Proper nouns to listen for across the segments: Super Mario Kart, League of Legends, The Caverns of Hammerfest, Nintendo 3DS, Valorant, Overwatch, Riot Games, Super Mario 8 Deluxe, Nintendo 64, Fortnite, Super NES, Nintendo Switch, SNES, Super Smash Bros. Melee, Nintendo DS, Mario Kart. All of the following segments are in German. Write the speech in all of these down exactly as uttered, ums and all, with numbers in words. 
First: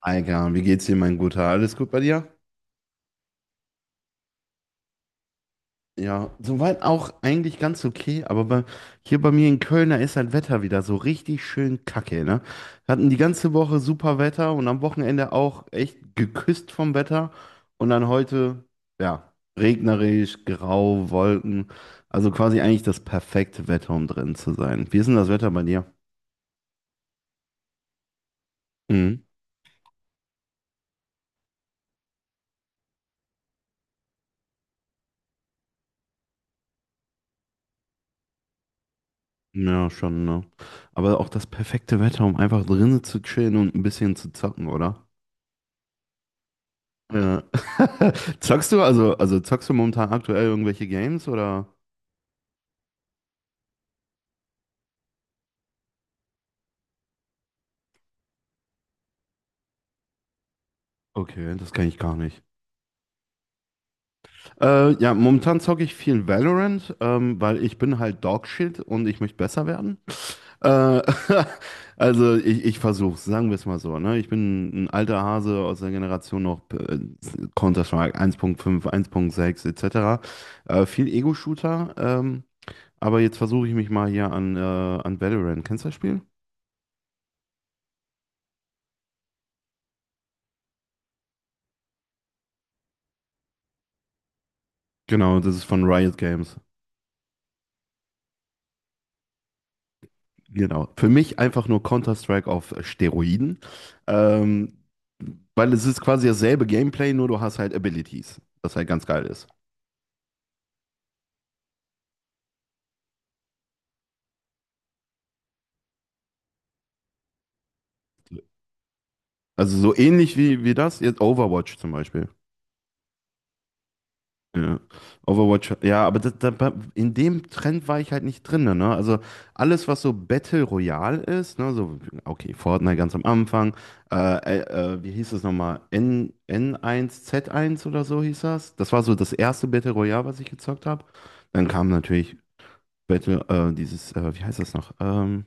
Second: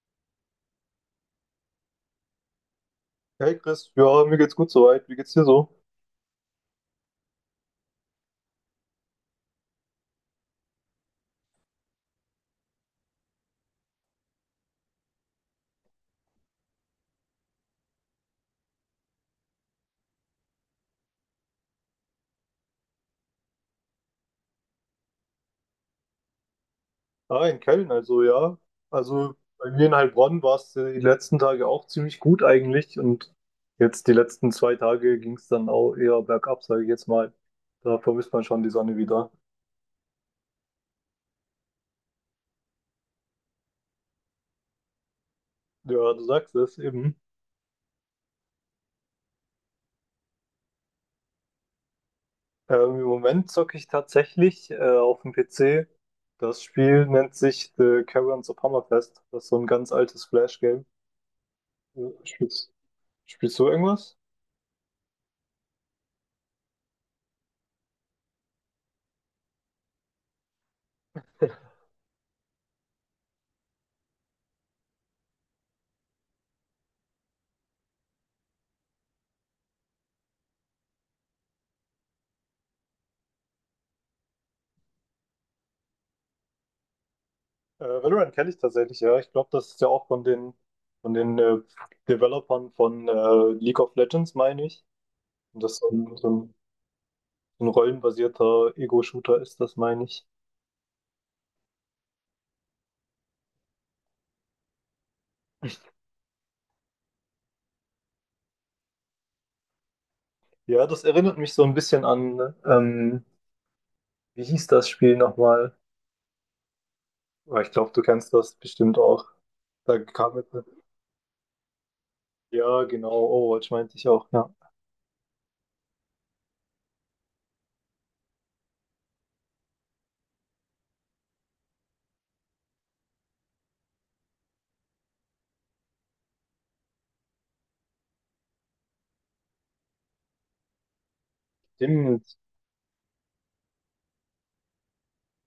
Alter, wie geht's dir, mein Guter? Alles gut bei dir? Hey Chris, ja, mir geht's gut soweit. Wie geht's dir so? Ja, soweit auch eigentlich ganz okay, aber bei, hier bei mir in Köln, da ist das Wetter wieder so richtig schön kacke, ne? Wir hatten die ganze Woche super Wetter und am Wochenende auch echt geküsst vom Wetter und dann heute, ja, regnerisch, grau, Wolken, also quasi eigentlich das perfekte Wetter, um drin zu sein. Wie ist denn das Wetter bei dir? Ah, in Köln, also ja. Mhm. Also bei mir in Heilbronn war es die letzten Tage auch ziemlich gut eigentlich und jetzt die letzten zwei Tage ging's dann auch eher bergab, sage ich jetzt mal. Da vermisst man schon die Sonne wieder. Ja, schon, ne? Aber auch das perfekte Wetter, um einfach drinnen zu chillen und ein bisschen zu zocken, oder? Ja, du sagst es eben. Ja. Zockst du also, also zockst du momentan aktuell irgendwelche Games oder? Ähm, im Moment zocke ich tatsächlich äh, auf dem P C. Das Spiel nennt sich The Caverns of Hammerfest. Das ist so ein ganz altes Flash-Game. Okay, das kann ich Äh, gar nicht. Spielst, spielst du irgendwas? Äh, ja, momentan zocke ich viel Valorant, ähm, weil ich bin halt Dogshit und ich möchte besser werden. Äh, also ich, ich versuche sagen wir es mal so. Ne? Ich bin ein alter Hase aus der Generation noch äh, Counter-Strike eins Punkt fünf, eins Punkt sechs et cetera. Äh, viel Ego-Shooter, ähm, aber jetzt versuche ich mich mal hier an, äh, an Valorant. Kennst du das Spiel? Äh, Valorant kenne ich tatsächlich, ja. Ich glaube, das ist ja auch von den, von den äh, Developern von äh, League of Legends, meine ich. Genau, das Und ist das von so ein, Riot so ein, Games. so ein rollenbasierter Ego-Shooter ist, das meine ich. Genau. Für mich einfach nur Counter-Strike auf äh, Steroiden. Ähm, weil es ist quasi dasselbe Gameplay, nur du hast halt Abilities, das halt ganz geil ist. Ja, das erinnert mich so ein bisschen an, ähm, wie hieß das Spiel nochmal? Aber ich glaube, du kennst das bestimmt auch. Also so Da kam ähnlich jetzt, wie, wie das, jetzt Overwatch zum Beispiel. ja, genau, Overwatch meinte ich auch, ja. Ja. Overwatch, ja, aber das, da, bei- in dem Trend war ich halt nicht drin, ne? Also alles, was so Battle Royale ist, ne, so, okay, Fortnite ganz am Anfang, äh, äh, äh, wie hieß das nochmal? N, n eins z eins oder so hieß das. Das war so das erste Battle Royale, was ich gezockt habe. Dann kam natürlich Stimmt, Battle, äh, dieses, äh, wie heißt das noch? Ähm,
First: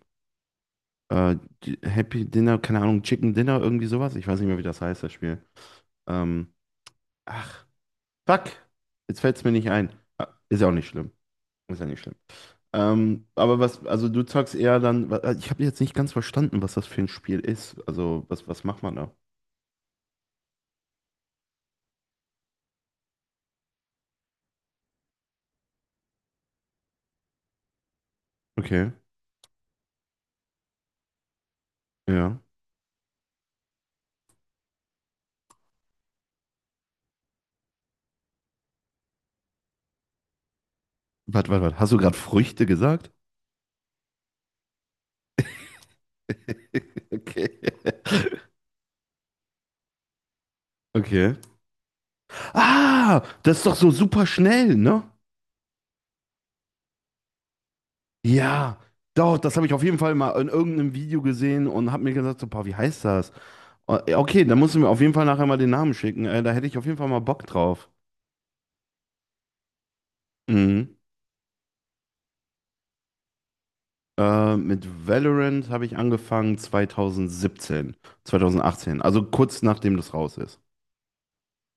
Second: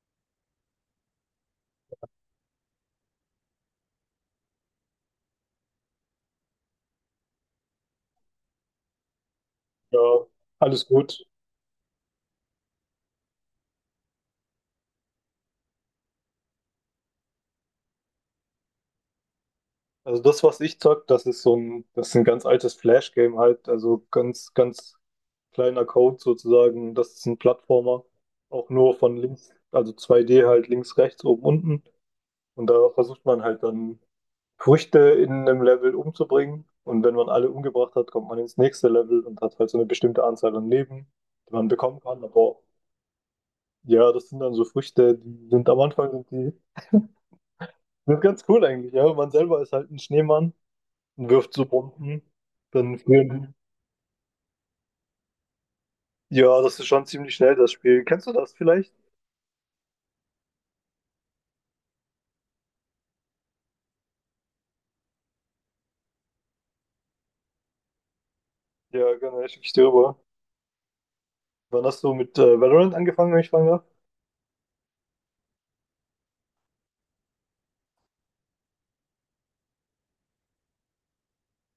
äh, die- Happy Dinner, keine Ahnung, Chicken Dinner, irgendwie sowas. Ich weiß nicht mehr, wie das heißt, das Spiel. Ähm, ach, fuck, jetzt fällt's mir nicht ein. ja, Ah, ist ja auch alles nicht schlimm. gut. Ist ja nicht schlimm. Ähm, aber was, also du sagst eher dann, wa- ich habe jetzt nicht ganz verstanden, was das für ein Spiel ist. Also, was, was macht man da? Also das, was ich zock, das ist so ein, das ist ein ganz altes Flash-Game halt, also ganz, ganz kleiner Code sozusagen. Das ist ein Plattformer, auch Okay, nur von links, also zwei D halt links, rechts, oben, unten. ja. Und da versucht man halt dann Früchte in einem Level umzubringen. Und wenn man alle umgebracht hat, kommt man ins nächste Level und hat halt so eine bestimmte Anzahl an Leben, Warte, die warte, man warte. Hast du bekommen gerade kann. Aber Früchte gesagt? ja, das sind dann so Früchte, die sind am Anfang sind die Okay. sind ganz cool eigentlich, ja. Man selber ist halt ein Schneemann und Okay. wirft so Bomben. Dann Ah, führen. das ist doch so super schnell, ne? Ja, das ist schon ziemlich schnell, das Spiel. Kennst du das Ja, vielleicht? doch, das habe ich auf jeden Fall mal in irgendeinem Video gesehen und habe mir gesagt, so, boah, wie heißt das? O- Okay, dann musst du mir auf jeden Fall nachher mal den Namen schicken. Äh, da hätte ich auf jeden Fall mal Bock drauf. Ja, genau. Schicke ich dir rüber. Mhm. Wann hast du mit äh, Valorant angefangen, wenn ich fragen darf? Äh, mit Valorant habe ich angefangen zwanzig siebzehn, zwanzig achtzehn, also kurz nachdem das raus ist.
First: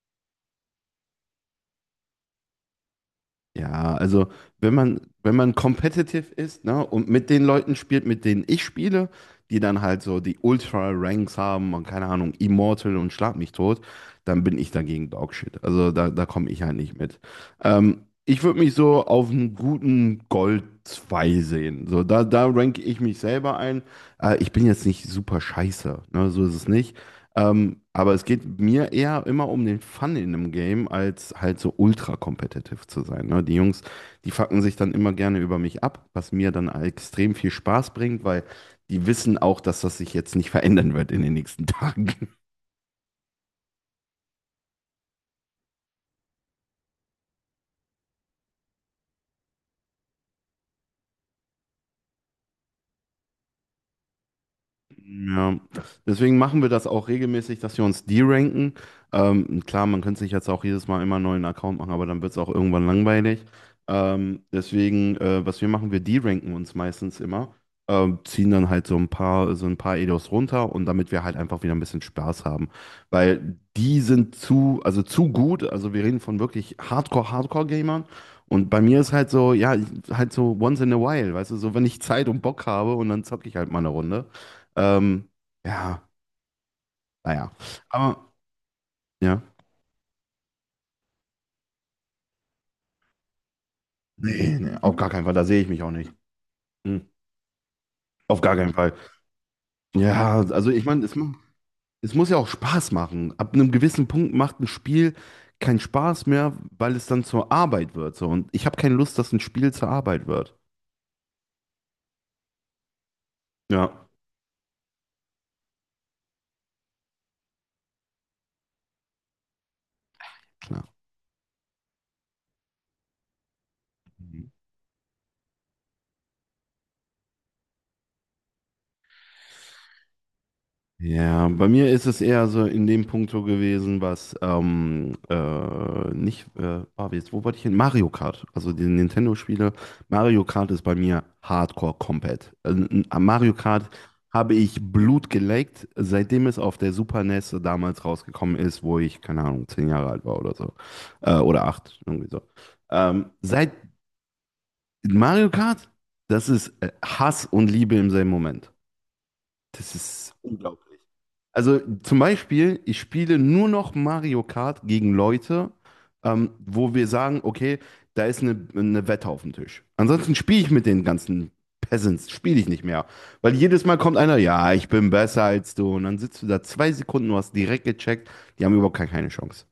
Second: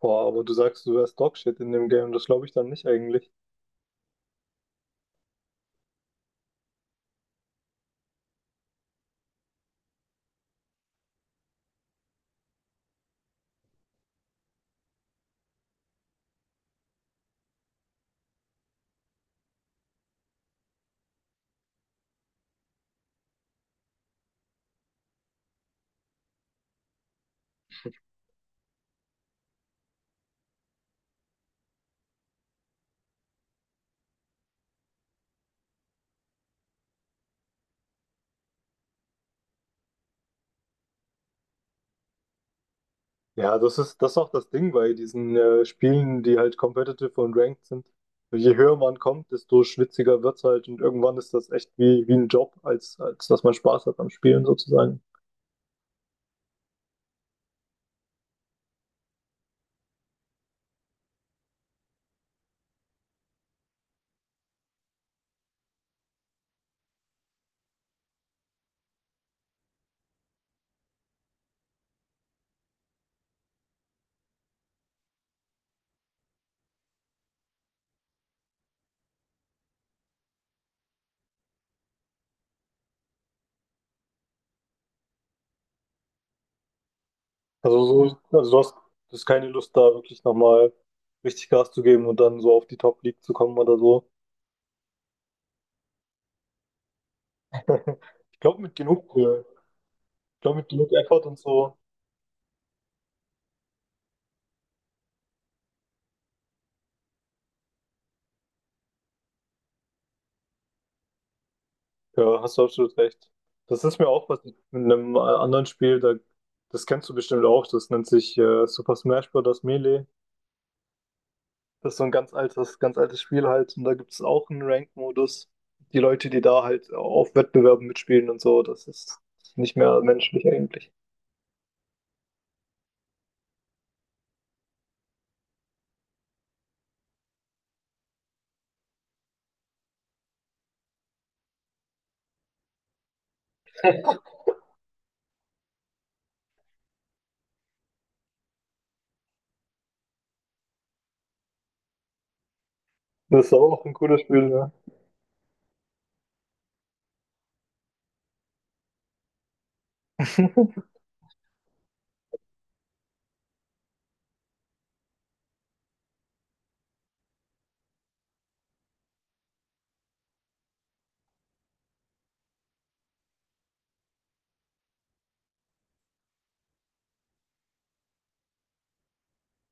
Boah, aber du sagst, du wärst Dogshit in dem Game, das glaube ich dann nicht eigentlich. Ja, also wenn man, wenn man competitive ist, ne, und mit den Leuten spielt, mit denen ich spiele, die dann halt so die Ultra-Ranks haben und keine Ahnung, Immortal und schlag mich tot, dann bin ich dagegen Dogshit. Also da, da komme ich halt nicht mit. Ähm, ich würde mich so auf einen guten Gold zwei sehen. So, da, da ranke ich mich selber ein. Äh, ich bin jetzt nicht super scheiße, ne, so ist es nicht. Ähm, aber es geht mir eher immer um den Fun in einem Game, als halt so ultra kompetitiv zu sein. Ne? Die Jungs, die fucken sich dann immer gerne über mich ab, was mir dann extrem viel Spaß bringt, weil die wissen auch, dass das sich jetzt nicht verändern wird in den nächsten Tagen. Ja, das ist, das ist auch das Ding bei diesen äh, Spielen, die halt competitive und ranked sind. Je höher man kommt, desto schwitziger wird's halt und irgendwann ist das echt wie, wie ein Job, als, als dass man Spaß hat am Spielen sozusagen. Ja, deswegen machen wir das auch regelmäßig, dass wir uns deranken. Ähm, klar, man könnte sich jetzt auch jedes Mal immer einen neuen Account machen, aber dann wird es auch irgendwann langweilig. Ähm, deswegen, äh, was wir machen, wir deranken uns meistens immer, ähm, ziehen dann halt so ein paar, so ein paar Edos runter und damit wir halt einfach wieder ein bisschen Spaß haben. Weil die sind zu, also zu gut, also wir reden von wirklich Hardcore, Hardcore-Gamern. Und bei mir ist halt so, ja, halt so once in a while, weißt du, so wenn ich Zeit und Bock habe und dann zocke ich halt mal eine Runde. Ähm, ja, naja. Also, Aber so, also du hast, du hast ja, keine Lust, da wirklich nochmal richtig Gas zu geben und dann so auf die Top League zu kommen oder so. nee, nee, auf gar keinen Fall, da sehe ich mich auch nicht. Hm. Auf Ich gar glaube, keinen mit Fall. genug, äh, ich Ja, glaube, mit also ich genug meine, es, Effort mu- und so, es muss ja auch Spaß machen. Ab einem gewissen Punkt macht ein Spiel keinen Spaß mehr, weil es dann zur Arbeit wird. So. Und ich habe keine Lust, dass ein Spiel zur Arbeit wird. ja, hast du absolut recht. Das ist Ja, mir auch was mit einem äh, anderen Spiel, da, das kennst du bestimmt auch, das nennt sich äh, Super Smash Bros. Melee. klar. Das ist so ein ganz altes, ganz altes Spiel halt und da gibt es Mhm. auch einen Ranked-Modus. Die Leute, die da halt auf Wettbewerben mitspielen und so, das ist nicht mehr menschlich eigentlich. Ja, bei mir ist es eher so in dem Punkt so gewesen, was ähm, äh, nicht, äh, ah, jetzt, wo wollte ich hin? Mario Kart. Also die Nintendo-Spiele. Mario Kart ist bei mir Hardcore komplett. Äh, n- Am Mario Kart habe ich Blut geleckt, seitdem es auf der Super N E S damals rausgekommen ist, wo ich, keine Ahnung, zehn Jahre alt war oder so. Äh, oder acht, irgendwie so. Ähm, Das ist seit auch ein cooles Spiel, ja. Mario Kart, das ist äh, Hass und Liebe im selben Moment. Das ist unglaublich. Also zum Beispiel, ich spiele nur noch Mario Kart gegen Leute, ähm, wo wir sagen, okay, da ist eine, eine Wette auf dem Tisch. Ansonsten spiele ich mit den ganzen Peasants, spiele ich nicht mehr. Weil jedes Mal kommt einer, ja, ich bin besser als du. Und dann sitzt du da zwei Sekunden, du hast direkt gecheckt, die haben überhaupt gar keine Chance.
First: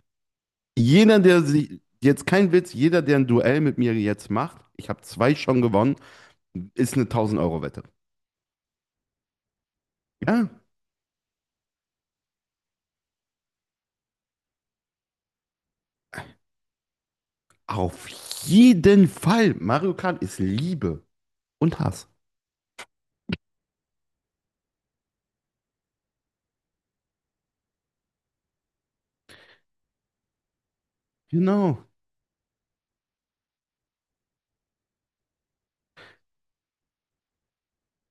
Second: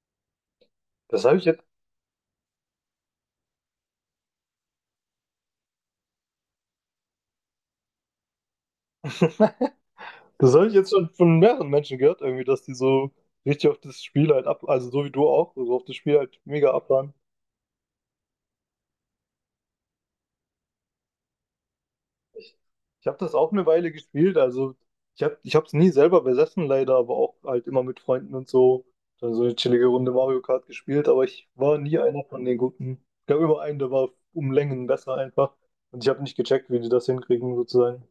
Jeder, Das habe der ich jetzt, sich, jetzt kein Witz, jeder, der ein Duell mit mir jetzt macht, ich habe zwei schon gewonnen, ist eine tausend Euro Wette. Ja, das habe ich jetzt schon von mehreren Menschen gehört, irgendwie, dass die so richtig auf das Spiel halt ab, also so wie du auch, so auf das Spiel halt mega abfahren. auf jeden Fall. Mario Kart ist Liebe und Hass. Ich, ich habe das auch eine Weile gespielt, also ich habe, ich habe es nie selber besessen leider, aber auch halt immer mit Freunden und so, dann so eine chillige Runde Mario Kart gespielt, aber ich war Genau. nie einer von den Guten. Ich gab immer einen, der war um Längen besser einfach und ich habe nicht gecheckt, wie die das hinkriegen sozusagen.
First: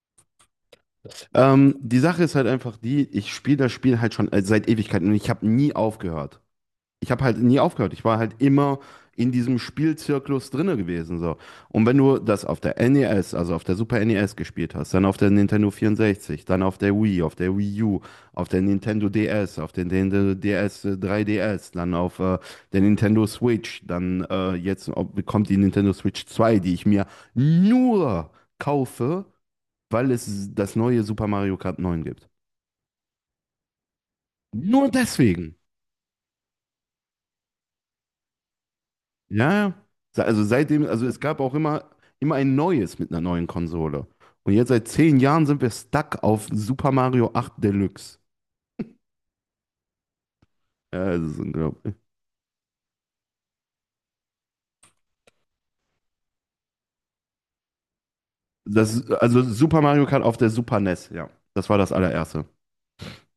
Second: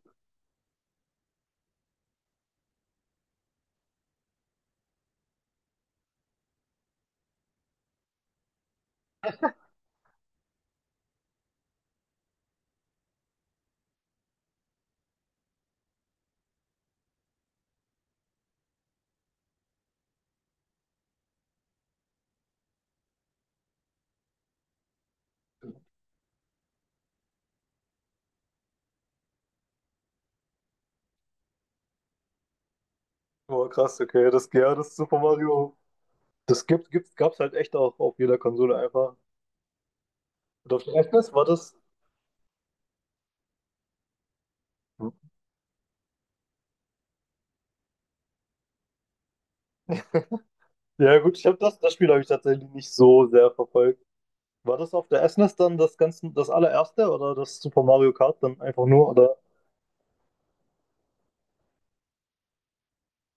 Ähm, die Sache ist halt einfach die, ich spiele das Spiel halt schon äh, seit Ewigkeiten und ich habe nie aufgehört. Ich habe halt nie aufgehört. Ich war halt immer in diesem Spielzyklus drinne gewesen, so. Und wenn du das auf der N E S, also auf der Super N E S gespielt hast, dann auf der Nintendo vierundsechzig, dann auf der Wii, auf der Wii U, auf der Nintendo D S, auf der Nintendo D S äh, drei D S, dann auf äh, der Nintendo Switch, dann äh, jetzt ob- kommt die Nintendo Switch zwei, die ich mir nur kaufe, weil es das neue Super Mario Kart neun gibt. Boah, krass, okay, das, ja, Nur das Super deswegen. Mario, das gibt, gibt, gab's halt echt auch auf jeder Konsole einfach. Ja, ja. Se- Also Und auf seitdem, der also es Essenes, gab war auch das? immer, immer ein neues mit einer neuen Konsole. Und jetzt seit zehn Jahren sind wir stuck auf Super Mario acht Deluxe. Ja, Ja das gut, ist ich habe das, das unglaublich. Spiel habe ich tatsächlich nicht so sehr verfolgt. War das auf der S N E S dann das ganze, das allererste oder das Super Mario Kart dann einfach Das, nur? Oder? also Super Mario Kart auf der Super N E S, ja. Das war das allererste.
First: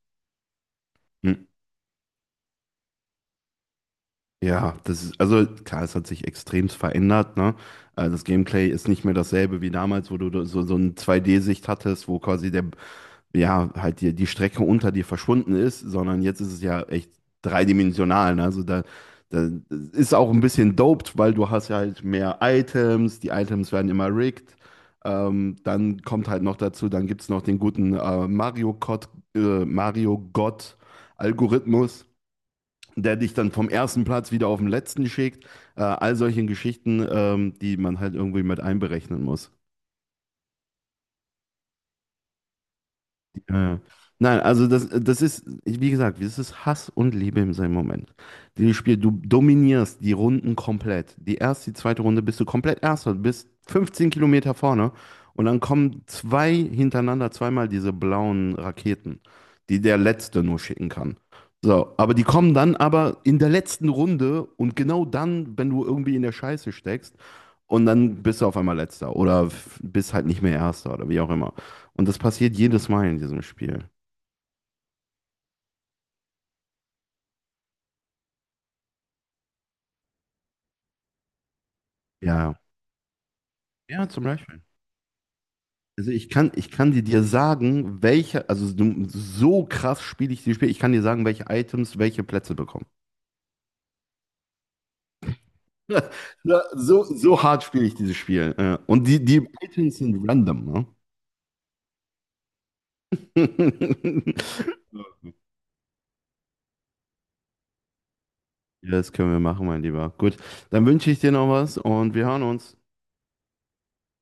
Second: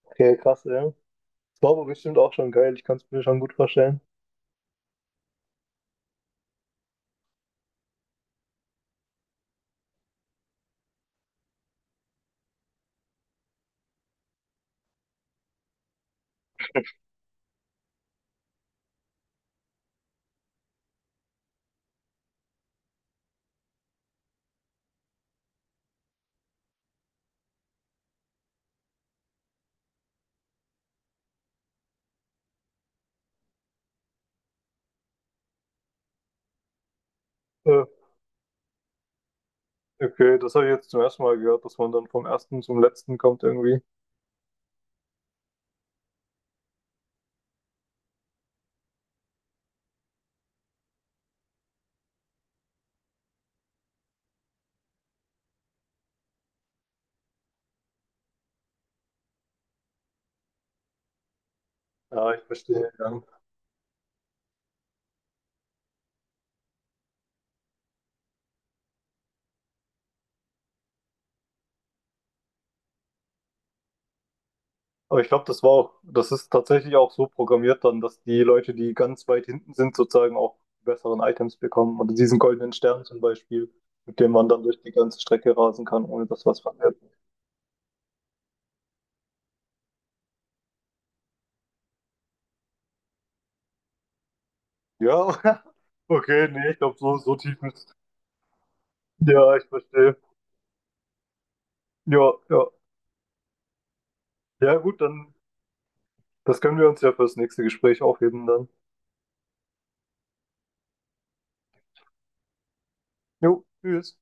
Okay, krass, ja. Das Hm. war aber bestimmt auch schon geil, ich kann es mir schon gut vorstellen. Ja, das ist, also klar, es hat sich extremst verändert, ne? Also das Gameplay ist nicht mehr dasselbe wie damals, wo du so, so eine zwei D-Sicht hattest, wo quasi der, ja, halt die, die Strecke unter dir verschwunden ist, sondern jetzt ist es ja echt dreidimensional. Ne? Also da, da das ist auch ein bisschen doped, weil du hast ja halt mehr Items, die Items werden immer rigged. Ähm, dann kommt halt noch dazu, dann gibt es noch den guten äh, Mario Gott, äh, Mario Gott Algorithmus, der dich dann vom ersten Platz wieder auf den letzten schickt. Äh, all solche Geschichten, ähm, die Äh, man halt irgendwie mit einberechnen muss. okay, das habe ich jetzt zum ersten Mal gehört, dass man dann vom ersten zum letzten kommt Ja, ja. irgendwie. Nein, also das, das ist, wie gesagt, das ist Hass und Liebe in seinem Moment. Dieses Spiel, du dominierst die Runden komplett. Die erste, die zweite Runde bist du komplett Erster, du bist fünfzehn Kilometer vorne und dann kommen zwei hintereinander, zweimal diese blauen Raketen, die der Letzte nur schicken kann. So, aber die Ja, ich kommen dann verstehe, aber ja. in der letzten Runde und genau dann, wenn du irgendwie in der Scheiße steckst, und dann bist du auf einmal Letzter oder f- bist halt nicht mehr Erster oder wie auch immer. Und das passiert jedes Mal in diesem Spiel. Aber ich glaube, das war auch, das ist tatsächlich auch so programmiert dann, dass die Leute, die ganz weit hinten sind, sozusagen auch die besseren Items bekommen. Oder diesen Ja. goldenen Stern zum Beispiel, Ja, mit zum dem man Beispiel. dann durch die ganze Strecke rasen kann, Also ohne ich dass kann, was ich kann verliert. dir, dir sagen, welche, also du- so krass spiele ich dieses Spiel, ich kann dir sagen, welche Items welche Plätze bekommen. Ja, okay, Ja, nee, ich glaube, so, so, so so tief hart spiele ich ist. dieses Spiel. Ja. Und die, die Ja, ich Items verstehe. sind random, ne? Ja, ja. Ja, gut, dann, das können wir uns ja fürs nächste Gespräch aufheben dann. Ja, das können wir machen, mein Lieber. Gut, dann wünsche ich dir noch was und wir hören uns. Jo, tschüss.